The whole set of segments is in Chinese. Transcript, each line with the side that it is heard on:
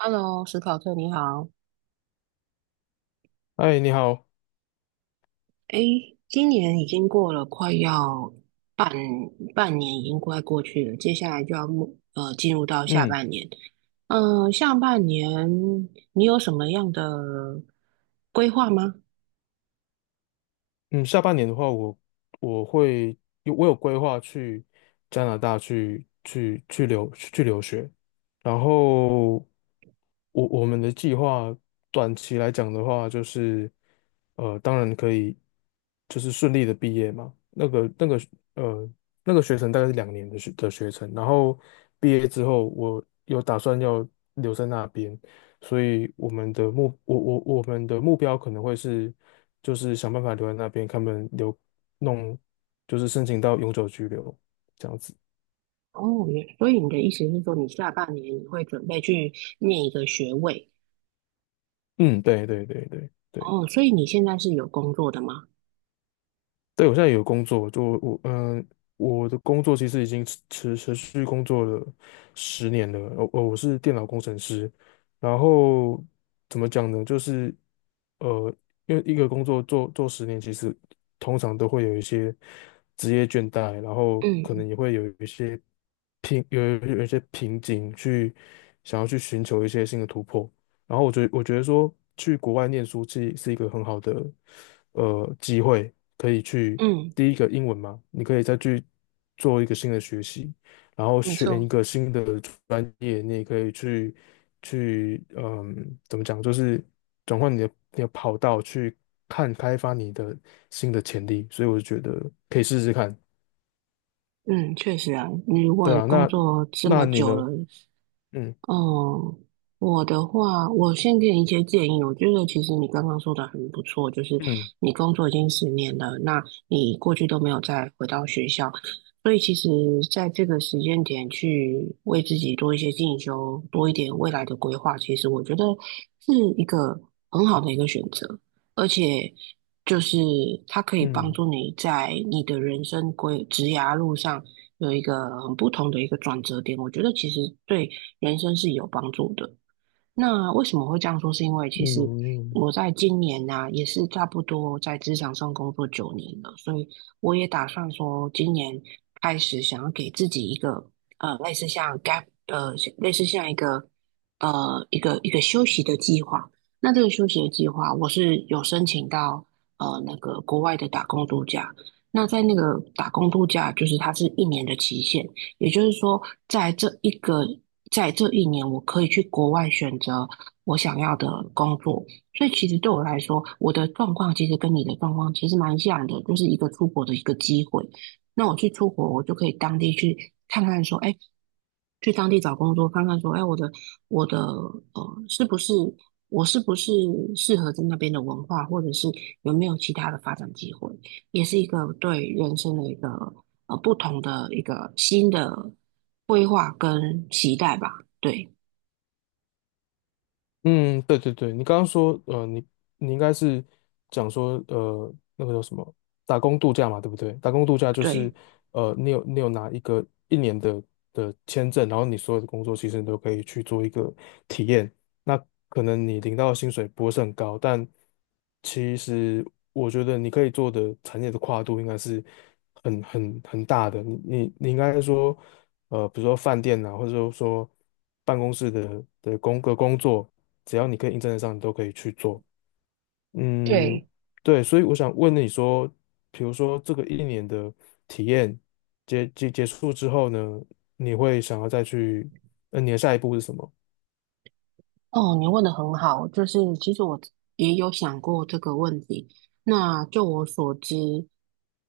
right: Hello，史考特，你好。
left: 哎，你好，
right: 诶，今年已经过了，快要半半年，已经快过去了。接下来就要进入到下
left: 嗯
right: 半年。下半年你有什么样的规划吗？
left: 嗯，下半年的话我会我有规划去加拿大去留学，然后我们的计划短期来讲的话，就是当然可以就是顺利的毕业嘛，呃那个学程大概是两年的学程，然后毕业之后我有打算要留在那边，所以我们的目标可能会是，就是想办法留在那边，他们留弄，就是申请到永久居留这样子。
right: 哦，所以你的意思是说，你下半年你会准备去念一个学位？
left: 嗯，对对对对对，
right: 哦，所以你现在是有工作的吗？
left: 对，我现在有工作，就我嗯、呃我的工作其实已经持续工作了十年了。我是电脑工程师，然后怎么讲呢？就是呃，因为一个工作做十年，其实通常都会有一些职业倦怠，然后可能也
right: 嗯
left: 会有一些瓶有有一些瓶颈去想要去寻求一些新的突破。然后我觉得说去国外念书是一个很好的机会，可以去
right: 嗯，
left: 第一个英文嘛，你可以再去做一个新的学习，然后
right: 没
left: 选一
right: 错，
left: 个新的专业，你也可以去去嗯怎么讲，就是转换你的跑道去开发你的新的潜力，所以我就觉得可以试试看，
right: 嗯，确实啊，你如
left: 对
right: 果
left: 啊，
right: 工
left: 那
right: 作这
left: 那
right: 么
left: 你
right: 久了，
left: 呢？
right: 哦，我的话，我先给你一些建议。我觉得其实你刚刚说的很不错，就是
left: 嗯
right: 你工作已经10年了，那你过去都没有再回到学校，所以其实在这个时间点去为自己多一些进修，多一点未来的规划，其实我觉得是一个很好的一个选择，而且就是它可以帮
left: 嗯
right: 助你在你的人生职涯路上有一个很不同的一个转折点。我觉得其实对。人生是有帮助的。那为什么会这样说？是因为
left: 嗯
right: 其实
left: 嗯嗯。
right: 我在今年呢、也是差不多在职场上工作9年了，所以我也打算说，今年开始想要给自己一个类似像 gap，类似像一个一个休息的计划。那这个休息的计划，我是有申请到那个国外的打工度假。那在那个打工度假，就是它是一年的期限，也就是说，在这一个，在这一年，我可以去国外选择我想要的工作。所以其实对我来说，我的状况其实跟你的状况其实蛮像的，就是一个出国的一个机会。那我去出国，我就可以当地去看看，说，哎，去当地找工作，看看说，哎，我的呃，是不是我是不是适合在那边的文化，或者是有没有其他的发展机会？也是一个对人生的一个不同的一个新的规划跟期待吧。对
left: 嗯，对对对，你刚刚说，你应该是讲说，那个叫什么打工度假嘛，对不对？打工度假就是，
right: 对
left: 你有拿一个一年的签证，然后你所有的工作其实你都可以去做一个体验。那可能你领到的薪水不会是很高，但其实我觉得你可以做的产业的跨度应该是很大的。你应该说，比如说饭店啊，或者说办公室的工作。只要你可以应征得上，你都可以去做。嗯，
right: 对，
left: 对，所以我想问你说，比如说这个一年的体验结束之后呢，你会想要再去，你的下一步是什么？
right: 哦，你问的很好，就是其实我也有想过这个问题。那就我所知，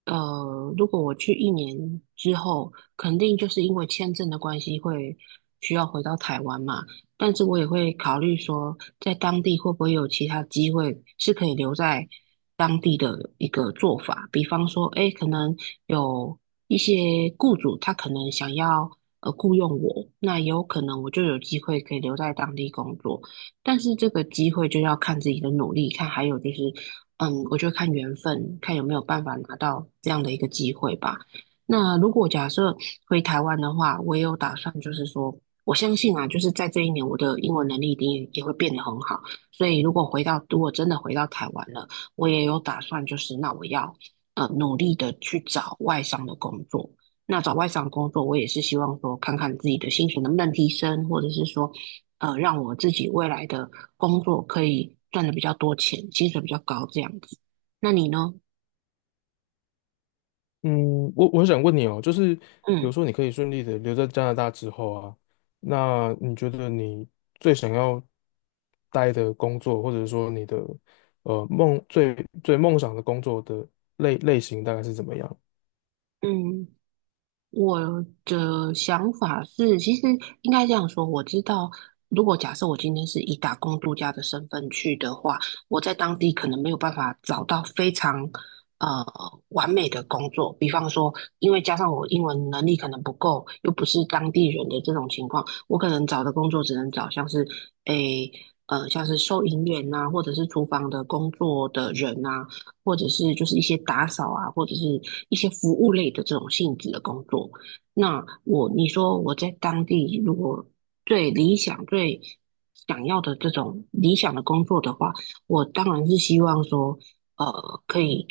right: 如果我去一年之后，肯定就是因为签证的关系会需要回到台湾嘛。但是我也会考虑说，在当地会不会有其他机会是可以留在当地的一个做法，比方说，诶，可能有一些雇主他可能想要。雇佣我，那也有可能我就有机会可以留在当地工作。但是这个机会就要看自己的努力，看还有就是，嗯，我就看缘分，看有没有办法拿到这样的一个机会吧。那如果假设回台湾的话，我也有打算，就是说，我相信啊，就是在这一年，我的英文能力一定也会变得很好。所以如果回到，如果真的回到台湾了，我也有打算，就是那我要努力的去找外商的工作。那找外商工作，我也是希望说，看看自己的薪水能不能提升，或者是说，让我自己未来的工作可以赚的比较多钱，薪水比较高这样子。那你呢？
left: 嗯，我想问你哦，就是比如
right: 嗯
left: 说你可以顺利的留在加拿大之后啊，那你觉得你最想要待的工作，或者说你的呃梦最最梦想的工作的类型大概是怎么样？
right: 嗯。我的想法是，其实应该这样说，我知道，如果假设我今天是以打工度假的身份去的话，我在当地可能没有办法找到非常呃完美的工作。比方说，因为加上我英文能力可能不够，又不是当地人的这种情况，我可能找的工作只能找像是诶像是收银员呐、或者是厨房的工作的人呐、或者是就是一些打扫啊，或者是一些服务类的这种性质的工作。那我你说我在当地如果最理想、最想要的这种理想的工作的话，我当然是希望说，可以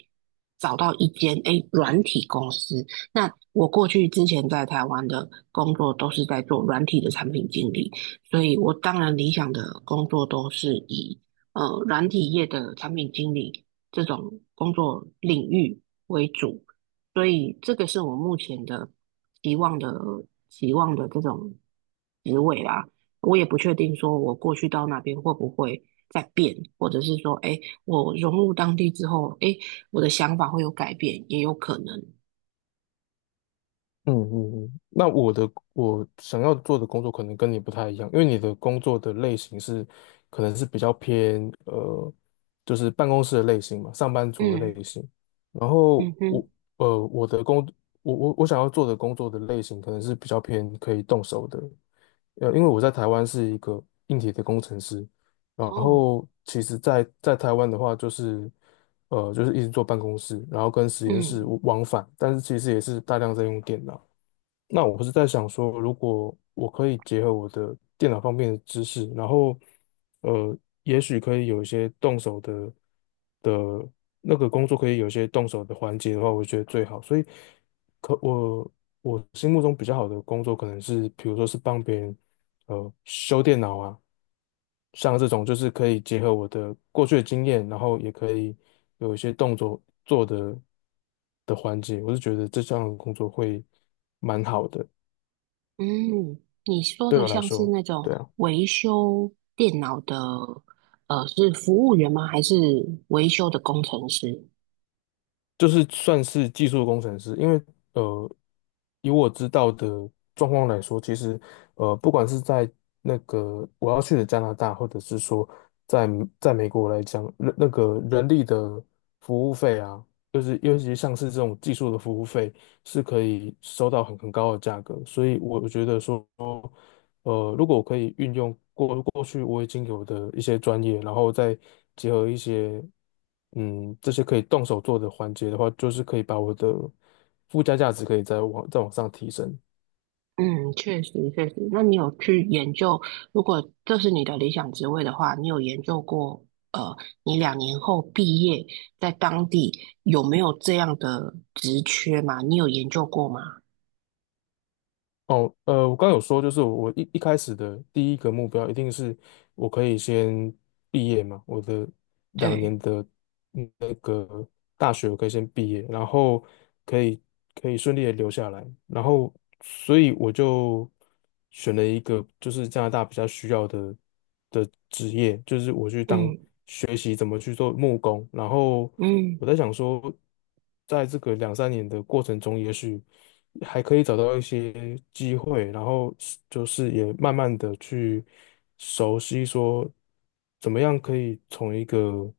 right: 找到一间诶软体公司。那我过去之前在台湾的工作都是在做软体的产品经理，所以我当然理想的工作都是以软体业的产品经理这种工作领域为主，所以这个是我目前的期望的期望的这种职位啦。我也不确定说我过去到那边会不会再变，或者是说，哎，我融入当地之后，哎，我的想法会有改变，也有可能。
left: 嗯嗯嗯，那我想要做的工作可能跟你不太一样，因为你的工作的类型是可能是比较偏就是办公室的类型嘛，上班族的
right: 嗯
left: 类型。然后
right: 嗯哼，
left: 呃我的工我想要做的工作的类型可能是比较偏可以动手的，因为我在台湾是一个硬体的工程师，然
right: 哦，
left: 后其实在台湾的话，就是一直做办公室，然后跟实验室
right: 嗯
left: 往返，但是其实也是大量在用电脑。那我不是在想说，如果我可以结合我的电脑方面的知识，然后呃，也许可以有一些动手的工作，可以有一些动手的环节的话，我觉得最好。所以可我我心目中比较好的工作，可能是比如说是帮别人修电脑啊，像这种就是可以结合我的过去的经验，然后也可以有一些动作做的环节，我是觉得这项工作会蛮好的，
right: 嗯，你说
left: 对
right: 的
left: 我来
right: 像是
left: 说，
right: 那种
left: 对啊。
right: 维修电脑的，是服务员吗？还是维修的工程师？
left: 就是算是技术工程师，因为呃，以我知道的状况来说，其实不管是在那个我要去的加拿大，或者是说在在美国来讲，那个人力的服务费啊，就是尤其像是这种技术的服务费，是可以收到很高的价格，所以我觉得说。如果我可以运用过去我已经有的一些专业，然后再结合一些，这些可以动手做的环节的话，就是可以把我的附加价值可以再往上提升。
right: 嗯，确实确实。那你有去研究，如果这是你的理想职位的话，你有研究过，呃，你2年后毕业在当地有没有这样的职缺吗？你有研究过吗？
left: 哦，我刚有说，就是我一开始的第一个目标一定是我可以先毕业嘛，我的两年
right: 对，
left: 的大学我可以先毕业，然后可以可以顺利的留下来，然后所以我就选了一个就是加拿大比较需要的职业，就是我去当
right: 嗯
left: 学习怎么去做木工，然后
right: 嗯，
left: 我在想说，在这个两三年的过程中，也许还可以找到一些机会，然后就是也慢慢的去熟悉说怎么样可以从一个，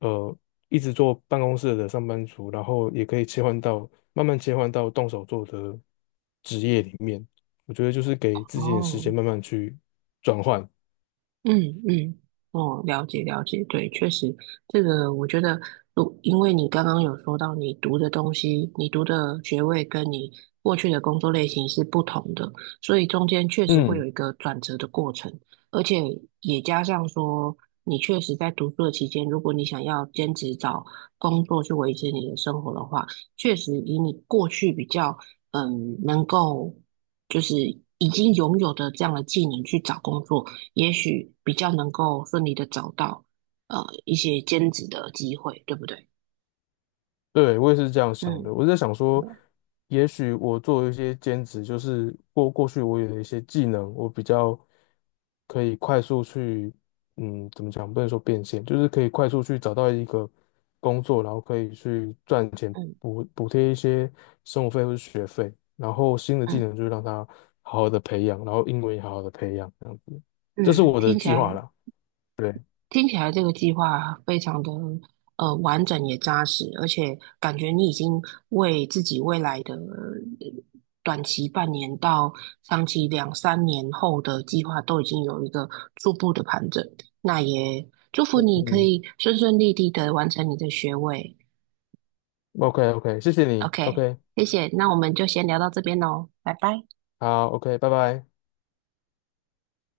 left: 呃一直做办公室的上班族，然后也可以切换到慢慢切换到动手做的职业里面。我觉得就是给自己点时
right: 哦。
left: 间慢慢去转换。
right: 嗯嗯，哦，了解了解，对，确实，这个我觉得，因为你刚刚有说到你读的东西，你读的学位跟你过去的工作类型是不同的，所以中间确实会有
left: 嗯。
right: 一个转折的过程，而且也加上说，你确实在读书的期间，如果你想要兼职找工作去维持你的生活的话，确实以你过去比较嗯能够就是已经拥有的这样的技能去找工作。也许比较能够顺利的找到一些兼职的机会，对不对？
left: 对，我也是这样想的。
right: 嗯
left: 我在想说，也许我做一些兼职，就是过去我有一些技能，我比较可以快速去，怎么讲？不能说变现，就是可以快速去找到一个工作，然后可以去赚钱
right: 嗯
left: 补贴一些生活费或是学费，然后新的技
right: 嗯
left: 能就是让它好好的培养，然后英文也好好的培养，这样子，这是
right: 嗯，
left: 我的
right: 听起
left: 计划
right: 来
left: 啦。对，
right: 听起来这个计划非常的完整也扎实，而且感觉你已经为自己未来的短期半年到长期两三年后的计划都已经有一个初步的盘整。那也祝福你可
left: 嗯
right: 以顺顺利利的完成你的学位。
left: ，OK OK，谢谢你
right: OK，
left: ，OK，
right: 谢谢，那我们就先聊到这边喽，拜拜。
left: 好，OK，拜拜。